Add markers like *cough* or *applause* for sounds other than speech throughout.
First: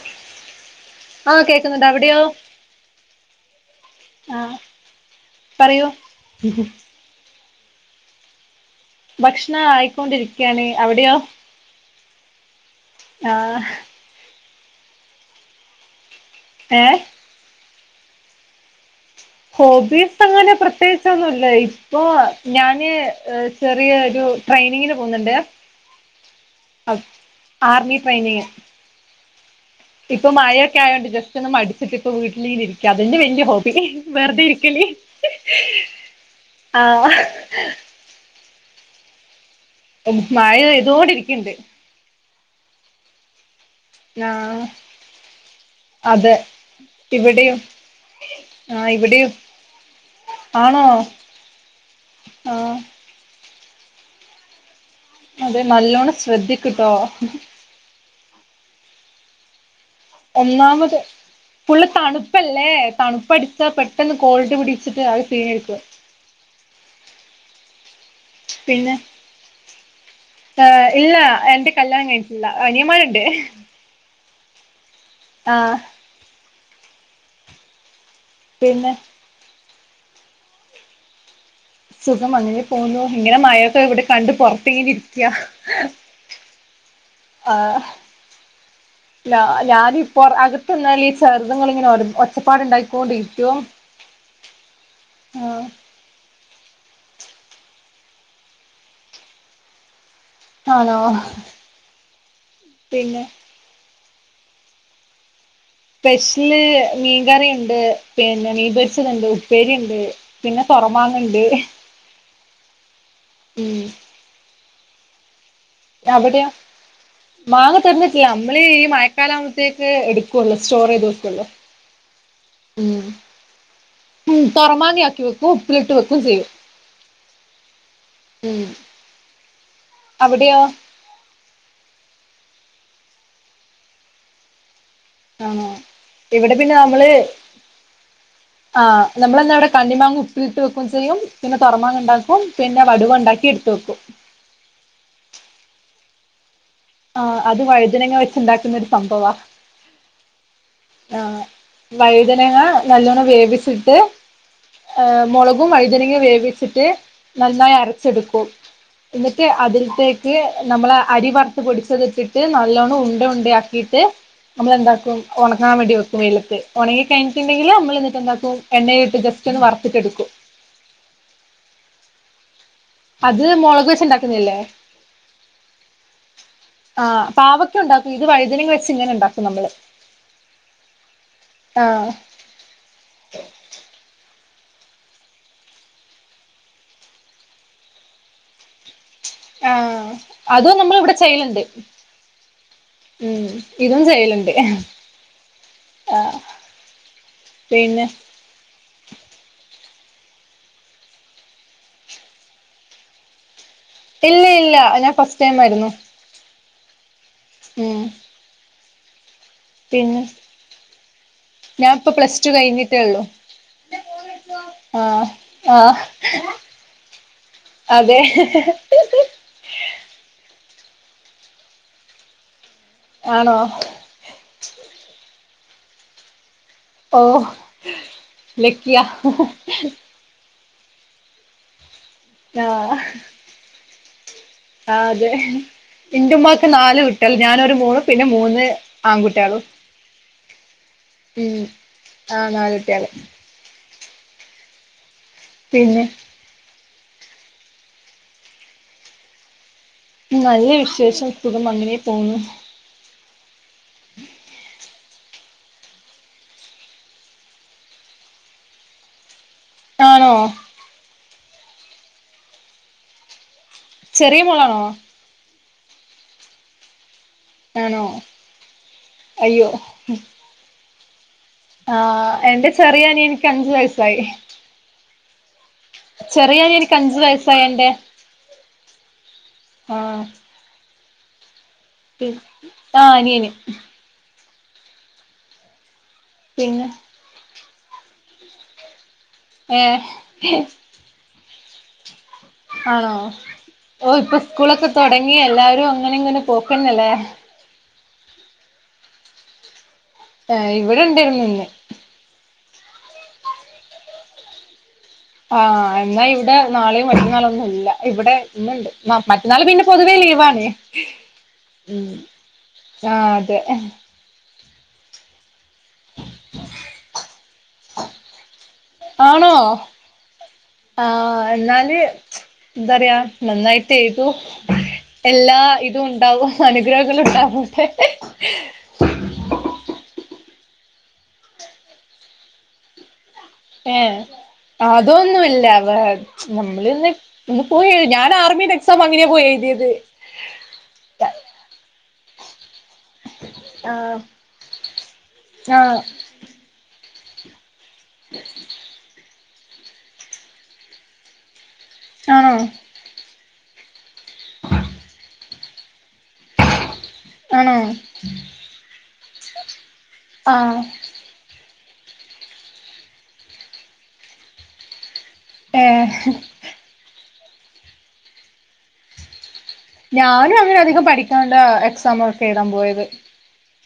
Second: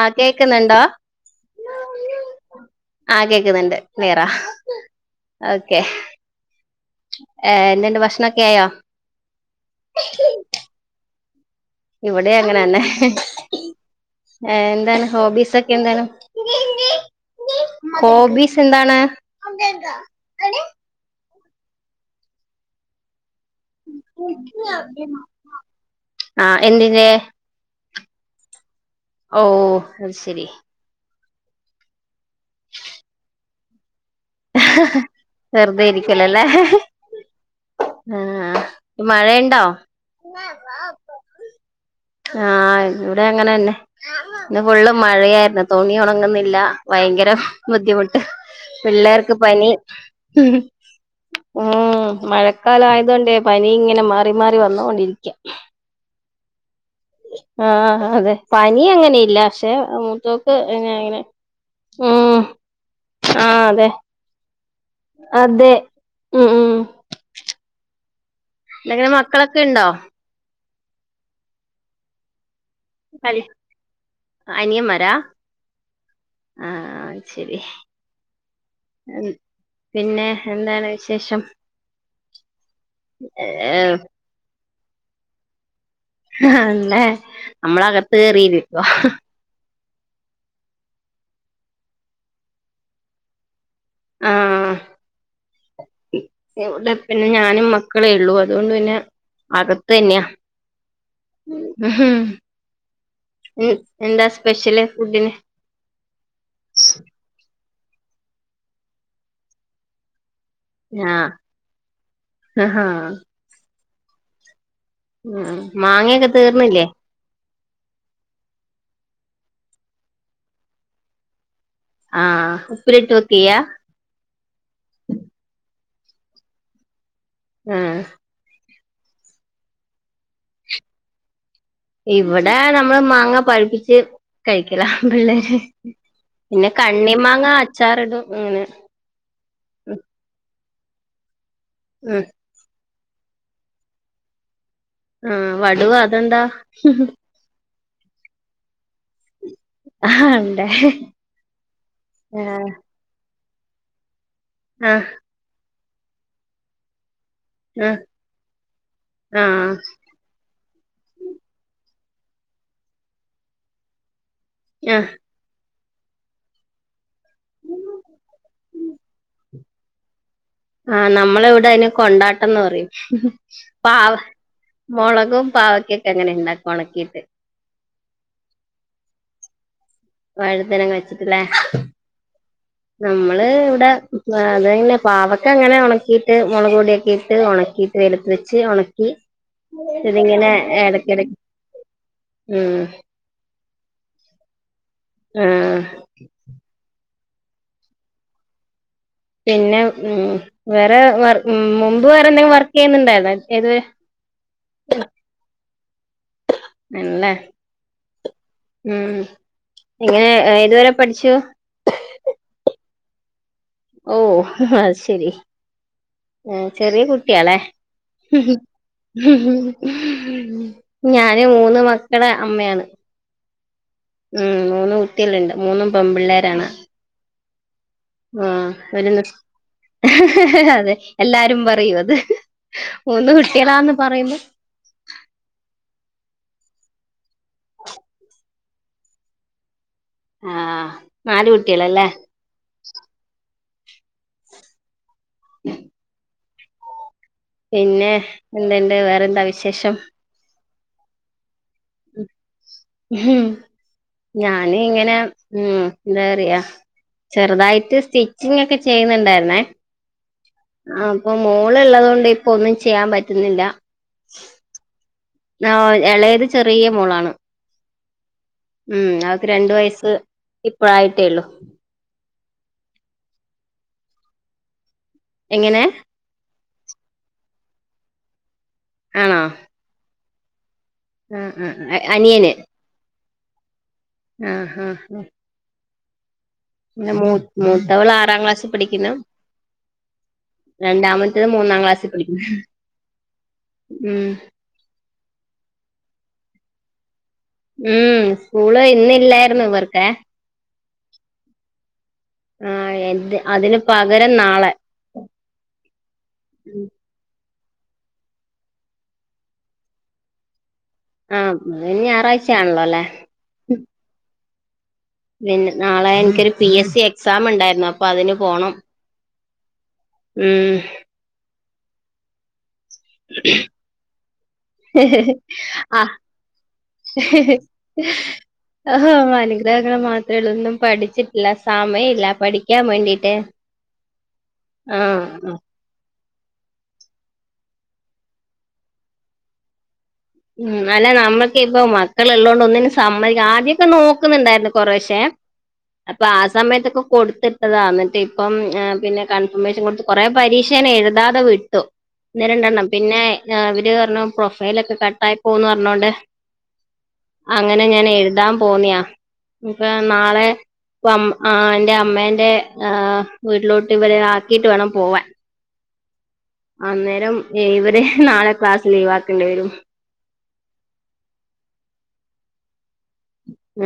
ആഹ് കേക്കുന്നുണ്ടോ ആഹ് കേക്കുന്നുണ്ട് അവിടെയൊ ആ കേക്കുന്നുണ്ട് ക്ലിയറാ ആഹ് പറയു ഏ് എന്ന്ണ്ട് ഭക്ഷണൊക്കെ ആയോ ഭക്ഷണം ആയിക്കൊണ്ടിരി ക്കാണ് അവിടെയോ ഇവിടെ അങ്ങനെന്നെ ആഹ് എന്താണ് ഹോബീസ് ഒക്കെ എന്താണ് ഏയ് ഹോബീസ് എന്താണ് ഹോബീസ് അങ്ങനെ പ്രത്യേകിച്ചൊന്നുമില്ല ഇപ്പോ ഞാന് ചെറിയ ഒരു ട്രെയിനിങ്ങിന് പോവുന്നുണ്ട് ആ എന്തിന്റെ ആർമി ട്രെയിനിങ് ഓഹ് ഇപ്പൊ മഴൊക്കെ ആയതോണ്ട് ജസ്റ്റ് ഒന്നു മടിച്ചിട്ട ഇപ്പോ വീട്ടിൽ ഇങ്ങനെ ഇരിക്ക അതെന്നെ വലിയ ഹോബി വെറുതെ ഇരിക് വെറുതെ ഇരിക്കല്ലോല്ലേ ആഹ് ആഹ് മഴ ഉണ്ടോ മഴ പെയ്തോണ്ടിരിക്ക്ണ്ട് ആഹ് ഇവിടെങ്ങനെന്നെ ഇന്ന് ആഹ് ഫുള്ള് മഴയായിരുന്നു തുണി അതെ ഒണങ്ങുന്നില്ല ഭയങ്കര ഇവിടെയും ബുദ്ധിമുട്ട് ആഹ് ഇവിടെ പിള്ളേർക്ക് പനി മ് ആഹ് മഴക്കാലയ തുകൊണ്ട് പനി ങ്ങന മാറി മാറി വന്നൊണ്ടിരി അതെ നല്ലോണ്ണം ശ്രദ്ധിക്ക്ട്ടോ ആഹ് അതെ പനി അങ്ങനെയില്ല പക്ഷെ മൂത്തോക്ക് ങ്ങനെ ഫുള് തണുപ്പല്ലേ ആഹ് തണുപ്പടിച്ചാ അതെ പെട്ടന്ന് കോൾഡ് പിടിച്ചിട്ട് അത് പീ *unintelligible* ഉമ് *unintelligible* മക്കളൊക്കെ ണ്ടോ ആഹ് ല്ല എന്റെ കല്യാണം കഴിഞ്ഞിട്ടില്ല അനിയന്മാരുണ്ട് അനി അനിയന്മാരാ ആഹ് ആഹ് ശരി പിന്നെ *unintelligible* പിന്നെ എന്താണ് വിശേഷം സുഖം അങ്ങനെ പോവ്ന്നു ഇങ്ങനെ മഴൊക്കെ ഇവിടെ കണ്ട് പൊറത്തിങ്ങനെ ഇരിക്കയാ അന്നെ നമ്മളകത്ത് കേറീരിക്ക ലാനും പ്പൊ അകത്ത്ന്നാല് ഈ ചെർത്ങ്ങള് ഇങ്ങനെ ഒച്ചപ്പാട്ണ്ടായിക്കൊണ്ട രിക്കും ആഹ് ഇവിടെ പിന്നെ ഞാനും മക്കളേ ഉള്ളു അതുകൊണ്ട് പിന്നെ അകത്തെന്നെയാ ആണോ പിന്നെ *unintelligible* എന്താ സ്പെഷ്യല് ഫുഡിന് സ്പെഷ്യല് മീൻകറിയുണ്ട് പിന്നെ മീൻപെടിച്ചത്ണ്ട് ഇപ്പേരിയ ണ്ട് പിന്നെ പോറമാങ്ങണ്ട് അഹാ ഉംമ് ഉമ് മാങ്ങയൊക്കെ അവിടെയോ തീർന്നില്ലേ മാങ്ങ തീർന്നിട്ടില്ല മ്മള് ഈ മഴക്കാലാവുംമ്പഴ്ത്തേക്ക് എടുക്കോള്ളു സ്റ്റോർ ചെയ്ത് വെക്കുളു ആഹ് ഉപ്പിലിട്ട് വെക്കയ്യ ഉമ് തൊരമാങ്ങ ആക്കി വക്കും ഉപ്പിലിട്ട് വെയ്ക്കും ചെയ്യും ആഹ് ഉംമ് അവിടെയോ ഇവിടെ നമ്മള് മാങ്ങ പഴുപ്പിച്ച് കഴിക്കല ലൊ ആണോ ഇവിടെ പിന്നെ നമ്മള് കണ്ണി മാങ്ങ അച്ചാർ ഇടും ഉം നമ്മളന്നവിടെ കണ്ണിമാങ്ങ ഉപ്പിലിട്ട് വയ്ക്കും ചെയ്യും പിന്നെ തോറമാങ്ങ ഉം ഉണ്ടാക്കും പിന്നെ വടുവ ഉണ്ടാക്കി എടുത്ത് വെക്കും മ് വടുവ അതെന്താ ആഹ് അത് വഴുനങ്ങ വെച്ചുണ്ടാക്കുന്ന ഒരു സംഭവാ ആ അതെ ആഹ് വഴുതനേങ്ങ നല്ലോണം വേവിച്ചിട്ട് ആഹ് മുള പും വഴുതനങ്ങ വേവിച്ചിട്ട് നന്നായി ആഹ് അരച്ചെടുക്കും എന്നിട്ട് ആഹ് അതില്ക്ക് നമ്മള അരി വറുത്ത് പൊടിച്ചത് ഇട്ടിട്ട് നല്ലോണം ഉണ്ട ഉണ്ട ആക്കിയിട്ട് ആഹ് നമ്മളെന്താക്കും ഒണങ്ങാൻ വേണ്ടി വക്കും വെയിലത്ത് ഉണങ്ങി കഴിഞ്ഞിട്ടുണ്ടെങ്കിൽ നമ്മൾ എന്നിട്ട് എണ്ടാക്കും എണ്ണയ ഇട്ട് ജസ്റ്റ് ഒന്ന് വറുത്തിട്ട്ടുക്കും ആഹ് നമ്മള വിടെ അയിന് കൊണ്ടാട്ടംന്ന് പറയും അത് മുളക് വെച്ച് പാവ ഉണ്ടാക്കുന്നില്ലേ മോളകും പാവക്കേം ക്കെ അങ്ങനെ ണ്ടാകും ഒണക്കിട്ട് പാവക്കെ ണ്ടാക്കും ഇത് വഴുനങ്ങ വെച്ച് ഇനെ ണ്ടാക്കും നമ്മള് വഴുത്തനങ്ങ വെച്ചിട്ട്ല്ലേ ആഹ് നമ്മള് വിടെ അതന്നേ പാവക്ക അങ്ങനെ ഉണക്കിയിട്ട് മോളക് പൊടിയൊക്കെ ഇട്ട് ഉണക്കിട്ട് വെയ്ലത്ത് വെച്ച് ഒണക്കി ആഹ് അതും നമ്മൾ ഇവിടെ ചെയ്യല്ണ്ട് ഉം ഉംമ് ഇതും ചെയ്യലുണ്ട് ആഹ് അ പിന്നെ പിന്നെ ഉം വേറെ വർ ഉം മുമ്പ് വേറെ എന്തെങ്ക്‌ വർക്ക് യെയ്ന്ന്ണ്ടായിന്നോ ഏത് ഇല്ല ഇല്ല ഞാൻ ഫസ്റ്റ് ടൈം ആയിരുന്നു ആണല്ലേ ഉം ഉം ഇങ്ങനെ ഏതുവരെ പഠിച്ചു ഞാൻപ്പം പ്ലസ് ടു കഴിഞ്ഞിട്ടേള്ളു ഓ അഹ് ശെരി ആഹ് ഏ ചെറിയ കുട്ടിയാലെ അതെ ഉം ഉ. ഞാന് മൂന്ന് മക്കളെ അമ്മയാണ് ആണോ ഉം മൂന്ന് കുട്ടികളുണ്ട് മൂന്നും പെമ്പിള്ളേരാണ് ഓ ലക്കിയ ഒരു അതെ എല്ലാരും പറയൂ അത് ഹലോ ത് കുട്ടിളാന്ന് പറയുമ്പം ആതെ ഇന്റെ ഉമ്മാക്ക് നാല് കുട്ടികൾ ഞാനൊരു മോളും മൂന്ന് പിന്നെ മൂന്ന് ആങ്കുട്ട്യാളും ആ നാല് കുട്ടിളല്ലേ ആ നാല്ട്ട്യാള് പിന്നെ പിന്നെ എന്ത്ണ്ട് വേറെന്താ വിശേഷം നല്ല വിശേഷം സുഖം അങ്ങനെ പോവുന്നു ഞാന് ഇങ്ങനെ ഉം എന്താ പറിയാ ചെറുതായിട്ട് സ്റ്റിച്ചിങ് എക്കെ ചെയ്യ്ന്ന്ണ്ടായിര്ന്നേ ആണോ അപ്പം മോൾള്ളതു കൊണ്ട് ഇപ്പൊ ഒന്നും ചെയ്യാൻ പറ്റുന്നില്ല ചെറിയ മോളാണോ ആഹ് എളയത് ചെറിയ മോളാണ് ട്ടാണോ ഉം അവക്ക് രണ്ടു വയസ്സ് ഇപ്പഴായിട്ടേള്ളു ആഹ്എന്റെ ചെറിയഅനിയന്ക്ക് അഞ്ചു വയസ്സായി എങ്ങനെ ചെറിയ അനിയന്ക്ക് അഞ്ചു വയസ്സായെ എന്റെ ആണോ ആഹ് ഉം ഉം അയ ആഹ് അനിയന് ആഹ് ഹ ഹ പിന്നെ പിന്നെ മൂ മൂത്തവള് ആറാം ക്ലാസ്സി പഠിക്കുന്നു ഏഹ് രണ്ടാമത്തത് മൂന്നാം ക്ലാസ്സി പഠിക്കുന്നു ആണോ ഓ ഉം ഇപ്പൊ സ്കൂളൊക്കെ തൊടങ്ങി എല്ലാരും അങ്ങനെ ഇങ്ങനെ പോകേന്നല്ലേ ഉം സ്കൂള് ഇന്നില്ലായിരുന്നു ഇവർക്കെ ഏ ഇവിടെ ണ്ടേര്ന്ന് ഇന്ന് ആഹ് എൽദ് അതിന് പകരം നാളെ ആ ഹ് എന്നാ ഇവിടെ നാളെയും മറ്റന്നാളും ഒന്നും ഇല്ല ഇവിടെ ഇന്ന്ണ്ട് മറ്റന്നാൾ പിന്നെ പൊതുവേ ലീവാണ് ആഹ് ഇന്ന് ഉം ഞായറാഴ്ചയാണല്ലോ അല്ലെ ആ അതെ പിന്നെ നാളെ എനിക്കൊരു പി എസ് സി എക്സാംണ്ടായിരുന്നു അപ്പൊ അതിന് പോണം ആണോ ഉം ആഹ് എന്നാല് ന്തറിയാ നന്നായിട്ട് ഏഴ് തൂ എല്ലാ ഇതും ആഹ് ഉണ്ടാവും അനുഗ്രഹങ്ങള് ഉണ്ടാവട്ടെ ആഹ് അനുഗ്രഹങ്ങള് മാത്രെ ഉള്ളൂ ഒന്നും പഠിച്ചിട്ടില്ല സമയില്ല പഠിക്കാൻ വേണ്ടിട്ട് ഏഹ്അതോന്നുല്ല *unintelligible* നമ്മളിന്ന് ഇന്ന് പോയ ഞാൻ ആർമിടെ എക്സാം അങ്ങനെയ പോയി എഴുയത് ഉം അല്ല നമ്മക്ക് ഇപ്പ മക്കള് ഉള്ളോണ്ട് ഒന്നിനും സമ്മയ ആദ്യോക്കെ ആഹ് നോക്കുന്നുണ്ടായിരുന്നു കൊറേശേ ആഹ് അപ്പൊ ആ സമയത്തൊക്കെ കൊടുത്തി അതാ എന്നിട്ട് ഇപ്പം പിന്നെ കൺഫർമേഷൻ കൊടുത്ത് കൊറെേ പരീക്ഷ ഞാൻ എഴുതാതെ വിട്ടു ഒന്ന് ആണോ രണ്ടെണ്ണം പിന്നെ അവര് പറഞ്ഞു പ്രൊഫൈല ക്കെ കട്ടായി പോവുന്ന് പറഞ്ഞോണ്ട് ആണോ അങ്ങനെ ഞാൻ എഴുതാൻ പോന്നിയാ ഇഞ്ഞ്പ്പ നാളെ ആഹ് പ്പ ആ ന്റെ അമ്മേന്റെ ആഹ് വീട്ടിലോട്ട് ഇവരെ ആക്കിട്ട് വേണം പോവാൻ ഏ അന്നേരം ഏ ഇവര് നാളെ ക്ലാസ്സ് ലീവാക്കേണ്ടി വരും ഞാനും അങ്ങനെ അധികം പഠിക്കാണ്ട എക്സാം ഒക്കെ എഴുതാൻ പോയത്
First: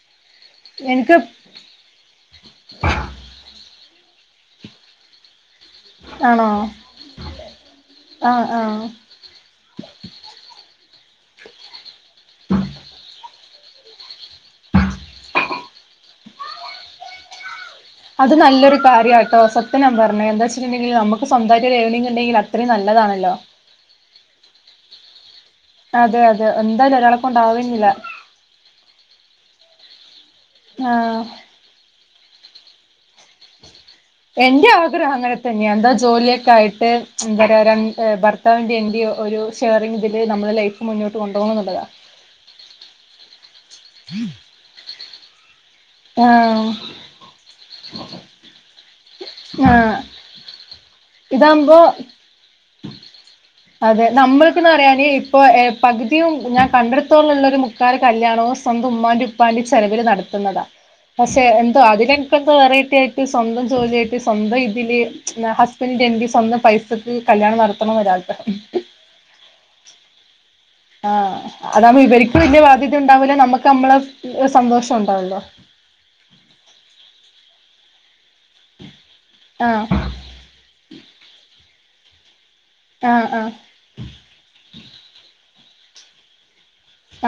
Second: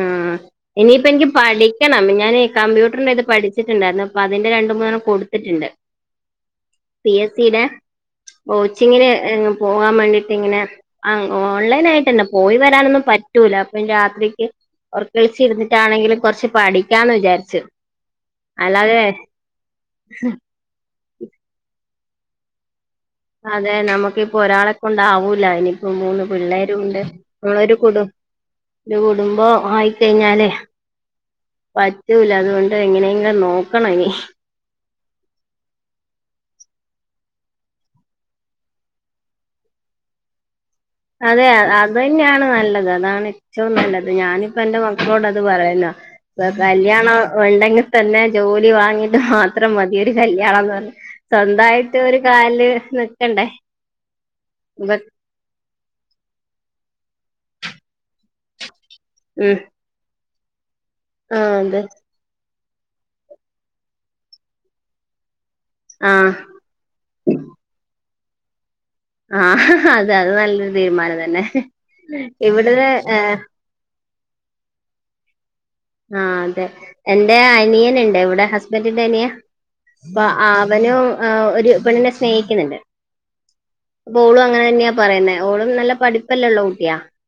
ആഹ് ഇനി ഇപ്പ എനിക്ക് ഇന്ക്ക് പടി ക്കണ്ണം ഞാന് കമ്പ്യൂട്ടറിന്റെ ഇത് പഠിച്ചിട്ടുണ്ടായിരുന്നു അപ്പോ അതിന്റെ രണ്ട് മൂന്നെണ്ണം കൊടുത്തിട്ടുണ്ട് ആണോ പി എസിടെ ആഹ് ആഹ് കോച്ചിങ്ങ് ന്ഏ പോകാൻ വേണ്ടിട്ട് ഇങ്ങനെ ഓൺലൈൻ ആയിട്ട് തന്നെ പോയി വരാനൊന്നും പറ്റൂല അപ്പ രാ ത്രിക്ക് ഒറക്കളിച്ച് ഇരുന്നിട്ടാണെങ്കിലും കുറച്ച് പഠിക്കാന്ന് വിചാരിച്ച് അത് നല്ലൊര് കാര്യാട്ടോ സത്യ ഞാൻ പറഞ്ഞെ എാന്താ ച്ചിട്ടുണ്ടെങ്കിൽ നമുക്ക് സ്വന്തമായിട്ടോരു ഏർണിങ് ഉണ്ടെങ്കില് അത് അത്രേം നല്ലതാണല്ലോ അതെ നമുക്കിപ്പോ ഒരാളെ കൊണ്ടാവൂലനിപ്പോ അതെ മൂന്ന് അതെ എന്തായാലും പിള്ളേരുണ്ട് ഒരാളെ നമ്മളൊരു കൊണ്ടാവുന്നില്ല കുടുംമ്പ ഒരു കുടുംബം ആയിക്കഴിഞ്ഞാലേ ആഹ് പറ്റൂല അതുകൊണ്ട് എങ്ങനെങ്കിലും നോക്കണം ഇനി എന്റെ ആഗ്രഹം അങ്ങനെ തന്നെയ എന്താ ജോലിയൊക്കെ ആയിട്ട് എന്താ രണ്ട് അഹ് ഭാ *unintelligible* വേണ്ടി ഒരു ഷെയറിംഗ് ബില്ല് നമ്മടെ ലൈഫ് മുന്നോട്ട് അതെ കൊണ്ടുപോകണം എന്നുള്ളതാ അത് തന്നെയാണ് നല്ലത് അതാണ് ഏറ്റവും നല്ലത് ഞാനിപ്പ എന്റെ മക്കളോട് അത് പറയാ ആഹ് കല്യാണം ഉണ്ടെങ്കി തന്നെ ജോലി വാങ്ങിട്ട് മാത്രം ആഹ് മതിഒരു കല്ല്യാണം എന്ന് പറഞ ഇതാകുമ്പോ സ്വന്തയിട്ട് ഒരു കലില് നിക്കണ്ടേ അതെ നമ്മൾക്കന്ന് ഇപ്പൊ പറയാന് ഇപ്പോൾ പകുതിയും ഞാൻ കണ്ടെടുത്തോളുള്ളൊരു മുക്കാല് കല്യാണവും സ്വന്തം ഉമ്മാന്റെ ഉം ഉപ്പാന്റെ ചെലവില് നടത്തുന്നതാ ആ പക്ഷെ എന്തോ അതെ അതിന് ഇക്ക വെറൈറ്റി ആയിട്ട് സ്വന്തം ജോലിയായിട്ട് സ്വന്തം ഇതില് ന്താ ഹസ്ബൻഡിന്റെ എന്റെ ആഹ് സ്വന്തം പൈസ കല്യാണം നടത്തണം എന്നോരാഗ്രഹം ആഹ് അതെ അത് നല്ലോരു തീരു ആഹ് അതാകുമ്പോ ഇവർക്ക് വല്യ ബാധ്യത ഉണ്ടാവൂല്ല നമ്മുക്ക് നമ്മടെ സന്തോഷം ഉണ്ടാവല്ലോ ആഹ് അതെ എന്റെ അനിയനുണ്ട് ഇവിടെ ഹസ്ബൻഡിന്റെ അനിയൻ ആഹ് അപ്പ അവനും ഒരു പെണ്ണിനെ സ്നേഹിക്കുന്നുണ്ട് ആഹ് ആഹ് അപ്പൊ ഓളും അങ്ങനെ തന്നെയാ പറയുന്നത് ഓളും നല്ല പഠിപ്പല്ലള്ളു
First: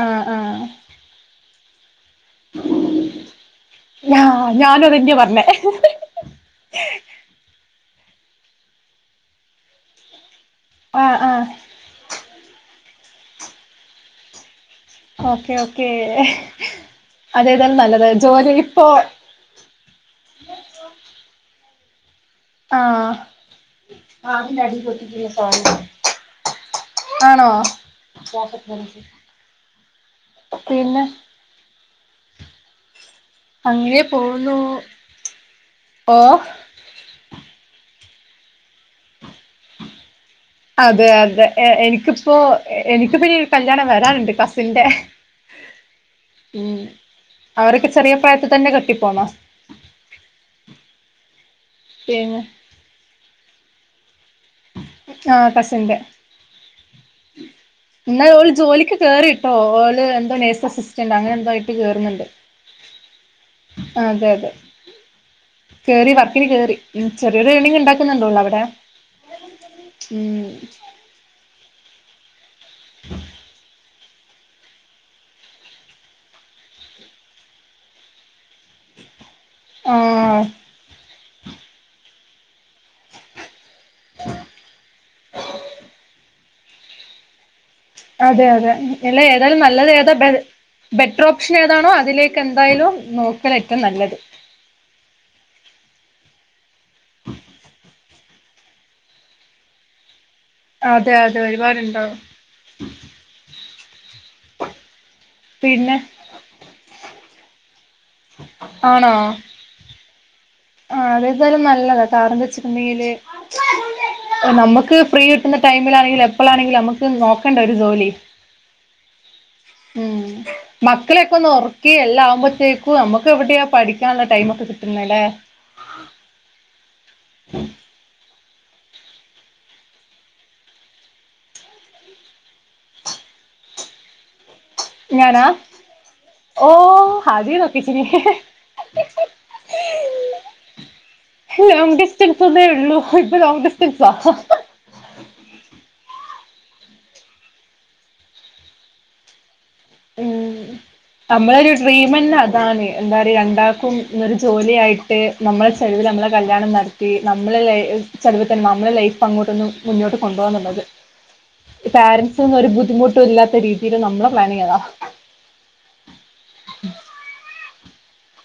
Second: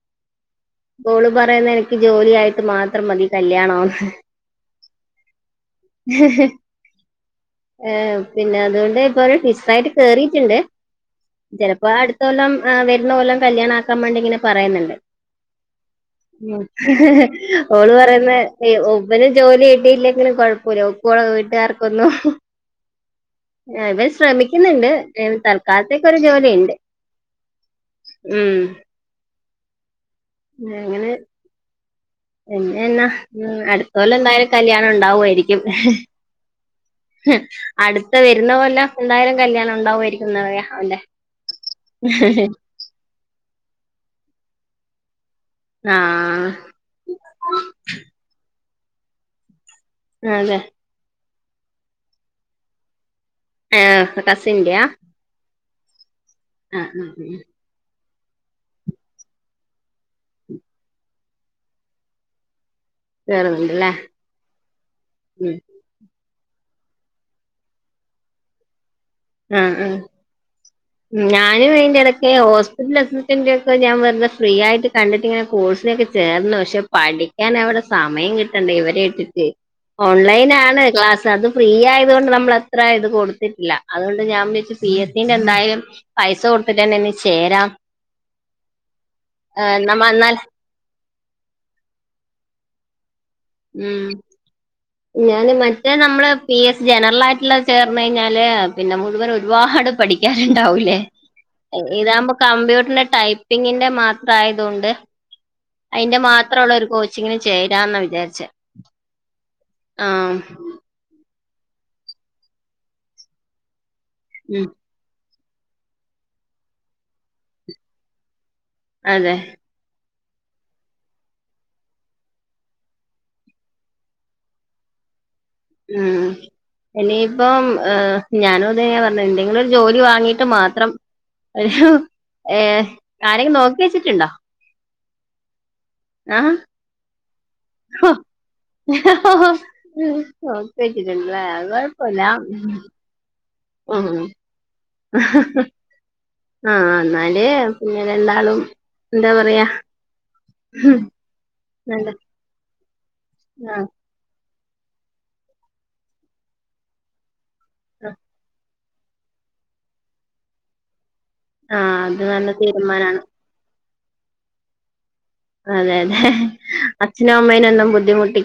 ആഹ് ആഹ് ഓള് പറയുന്ന എനക്ക് ജോലി ആയിട്ട് മാത്രം മതി കല്യാണം ആഹ് ഞാനും അതെന്നാ പറഞ്ഞെ ഏഹ് പിന്നെ അതുകൊണ്ട് ഇപ്പ ഒരു സിസ്റ്റർ ആയിട്ട് കേറിട്ടുണ്ട് ആഹ് ആഹ് ചിലപ്പോ അടുത്ത കൊല്ലം വരുന്ന കൊല്ലം കല്യാണാക്കാൻ വേണ്ടിങ്ങനെ പറയുന്നുണ്ട് ഓക്കെ ഓക്കേ അതേതായാലും ഓള് നല്ലത് പറ ജോലി ഇപ്പോ ഇവന് ജോലി കിട്ടിയില്ലെങ്കിലും കുഴപ്പില്ല ഇവൾക്കും ഇവളുടെ വീട്ടുകാർക്കൊന്നും ആഹ് ഇവൻ ശ്രമിക്കുന്നുണ്ട് തൽക്കാലത്തേക്ക ഒരു ജോലി ഉണ്ട് ആണോ പിന്നെ അങ്ങനെ പിന്നെ എന്നാ ഉം അങ്ങനെ അടുത്തകൊല്ലം എന്തായാലും പോവുന്നു കല്യാണം ഉണ്ടാവുവാരിക്കും ഓ ഉം അടുത്ത വരുന്ന കൊല്ലം എന്തായാലും കല്യാണം ഉണ്ടാവുമായിരിക്കുന്ന പറയാ അവന്റെ അതെ അതെ എനിക്കിപ്പോ എനിക്ക് പിന്ന ഒരു കല്യാണം വരാനുണ്ട് കസിന്റെ ആഹ് ഉം അവരൊക്കെ ചെറിയ പ്രായത്തി തന്നെ കെട്ടിപ്പോണോ അതെ പിന്നെ ഏഹ് കസിന്റയോ ആഹ് കസിന്റെ ആഹ് ആഹ് ആഹ് എന്നാ ഓള് ജോലിക്ക് കേറിട്ടോ ഓള് എന്തോ നഴ്സ് അസിസ്റ്റന്റ് അങ്ങനെ എന്തോ ആയിട്ട് കേറുന്നുണ്ട് കേറുന്നുണ്ടല്ലേ അതെ അതെ ഉം കയറി വർക്കിന് കയറി ചെറിയൊരു ഏർണിങ് ഉണ്ടാക്കുന്നുണ്ട് ഓള് അവിടെ ആഹ് ആഹ് ഉം ഞാനും അയിന്റ ഇടക്ക് ഹോസ്പിറ്റൽ അഡ്മിനിസ്ട്രേഷന്റ ഒക്ക ഞാൻ വെറു ഫ്രീ ആയിട്ട് കണ്ടിട്ട്ങ്ങനെ കോഴ്സിലൊക്കെ ചേർന്നു പക്ഷെ പഠിക്കാൻ എവിടെ സമയം ണ്ടേ ഇവരെ ഇട്ടിട്ടെ ആഹ് ഓൺലൈനാണ് ക്ലാസ്സ്‌ അതും ഫ്രീ ആയത് കൊണ്ട് നമ്മൾ അത്ര ഇത് കൊടുത്തിട്ടില്ല അതുകൊണ്ട് ഞാൻ വിചാരിച് പി എസ് സീന്റെ എന്തായാലും പൈസ കൊടുത്തിട്ട് തന്ന ഒന്ന് ചേരാം അതെ അതെ ഇല്ല ഏതായാലും നല്ലത് നമ്മ ഏതാ എന്നാൽ ബെറ്റർ ഓപ്ഷൻ ഏതാണോ അതിലേക്ക് എന്തായാലും നോക്കൽ ഏറ്റോം ഉം നല്ലത് ഞാന് മറ്റേ നമ്മള് പി എസ് സി ജനറൽ ആയിട്ടുള്ള ചേർന്ന് കഴിഞ്ഞാല് പിന്നെ മുഴുവൻ ഒരുപാട് പഠിക്ക പഠിക്കാറണ്ടാവൂലേ അതെ അതെ ഒരുപാടുണ്ടാവും ഇതാകുമ്പ കമ്പ്യൂട്ടറിന്റെ ടൈപ്പിങ്ങിന്റെ മാത്രം ആയതുകൊണ്ട് പിന്നെ അതിന്റെ മാ ത്രം ഉള്ള ഒരു കോച്ചിങ്ങിന് ചേരം ന്നാ വിചാരിചേ ആണോ ആഹ ആ അതേതായാലും നല്ലതാ കാരണം എന്താ വെച്ചിട്ടുണ്ടെങ്കില് ഉം നമ്മുക്ക് ഫ്രീ ടൈമിലാണങ്കിലും എപ്പോഴാണെങ്കിലും നമുക്ക് നോക്കണ്ടെ ഒരു ജോലി അതെ ഉം മക്കളൊക്കെ ഒന്ന് ഉറക്കി എല്ലാംആകുമ്പോഴത്തേക്കും നമുക്ക് എവിടെയാ പഠിക്കാനുള്ള ടൈം ഒക്കെ കിട്ടുന്നല്ലേ ഉം ഇനിയിപ്പം ഏഹ് ഞാനും അത് തന്നെ പറഞ്ഞെ എന്തെങ്കിലും ഒരു ജോലി വാങ്ങീട്ട് മാത്രം ഏഹ് ആരെങ്കിലും നോക്കി വെച്ചിട്ടുണ്ടോ ഞാനാ ആഹ് ഓ ആദ്യേ നോക്കിവെച്ചിനി നോക്കി വെച്ച്ക്ക്‌ണ്ല്ലേ അത്‌ ലോങ് കുഴപ്പമില്ല *unintelligible* ഉള്ളൂ ഇപ്പോ ലോങ്ങ്‌ ഡിസ്റ്റൻസ് ആഹ് ആഹ എന്നാല് പിന്നെ രണ്ടാളും എന്താ പറയാ ഉം നമ്മളൊരു നല്ല ഡ്രീമെന്നെ അതാണ് എന്താ പറയാ ആഹ് രണ്ടാക്കും ഒരു ജോലിയായിട്ട് നമ്മളെ ചിലവില് നമ്മളെ കല്യാണം നടത്തി നമ്മളെ ചിലവിൽ തന്നെ മ നമ്മളെ ലൈഫ് അങ്ങോട്ടൊന്ന് മുന്നോട്ട് കൊണ്ട്പോകാന്നുള്ളത് ആഹ് അത് പാരന്റസിന് നല്ല ഒന്നും ഒരു തീരുമാനാണ് ബുദ്ധിമുട്ടും ഇല്ലാത്ത രീതിൽ നമ്മളെ പ്ലാനിങ് അതാ അതെ ലേ അതെ അച്ഛനേം അമ്മേനും ഒന്നും ബുദ്ധിമുട്ടി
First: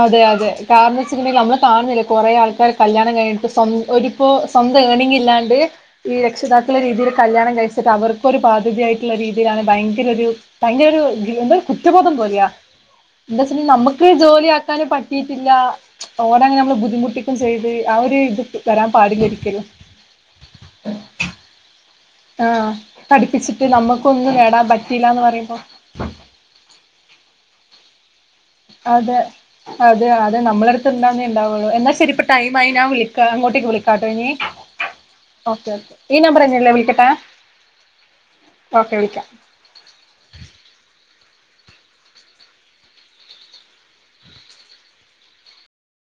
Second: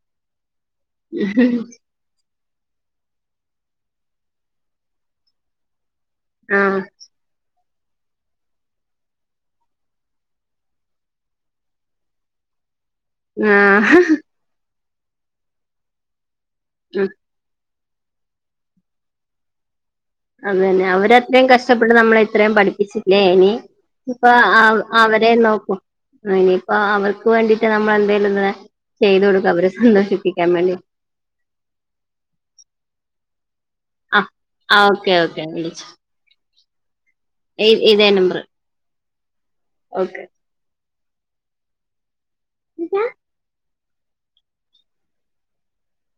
അതെ അതെ കാരണം എന്ന് വെച്ചിട്ടുണ്ടെങ്കിൽ നമ്മള് കാണുന്നില്ല കുറെ ആൾക്കർ കല്യാണം കഴിഞ്ഞിട്ട് ഒരിപ്പോ സ്വന്തം ഏണിങ് ഇല്ലാണ്ട് ഈ രക്ഷിതാക്കള ആഹ് രീതിയിൽ കല്യാണം കഴിച്ചിട്ട് അവർക്കൊരു ബാധ്യതയായിട്ടുള്ള രീതിയിലാണ് ഭയങ്കര ഒരു ഭയങ്കര ഒരു ഗിൽ എന്താ കുറ്റബോധം പോലയാ എന്താച്ചല് ആഹ് നമുക്ക് ജോലിയാക്കാന്പറ്റിട്ടില്ല ഓരെങ്ങനെ നമ്മള് ഉം ബുദ്ധിമുട്ടി ക്കും ചെയ്ത് ആ ഒരു ഇത് വരാൻ പാടില്ല ഒരിക്കലും അതന്നെ അവരെ ത്രയും കഷ്ടപ്പെട്ട് നമ്മളെ ഇത്രയും ആഹ് പഠിപ്പിച്ചില്ലേ ഇനി ഇനി പഠിപ്പിച്ചിട്ട് ഇപ്പൊ നമ്മുക്കൊന്നും നേടാൻ അവ് പറ്റിയില്ലാന്ന് അവരെ പറയുമ്പോ നോക്കും ആ ഇനിയിപ്പ അവർക്ക് വേണ്ടീട്ട് നമ്മള് എന്തേലും ഒന്ന് അതെ അതെ അതെ വേണ്ടി നമ്മളടുത്ത് അന്നേ ഉണ്ടാവുള്ളൂ എന്നാ ശരി ഇപ്പൊ ടൈം ആയി ഞാൻ വിളിക്ക അങ്ങോട്ടേക്ക്‌ വിളിക്കാം കാട്ടൊ ആഹ് ഇനി ആഹ് ഓക്കെ ഓക്കെ ഓകെ വിളിച്ചു ഓകെ ഈ നമ്പർന്നെല്ലേ വിളിക്കട്ടെ ഇ ഇതേ നമ്പർ ഓക്കെ വിളിക്കാം ഓക്കെ *unintelligible*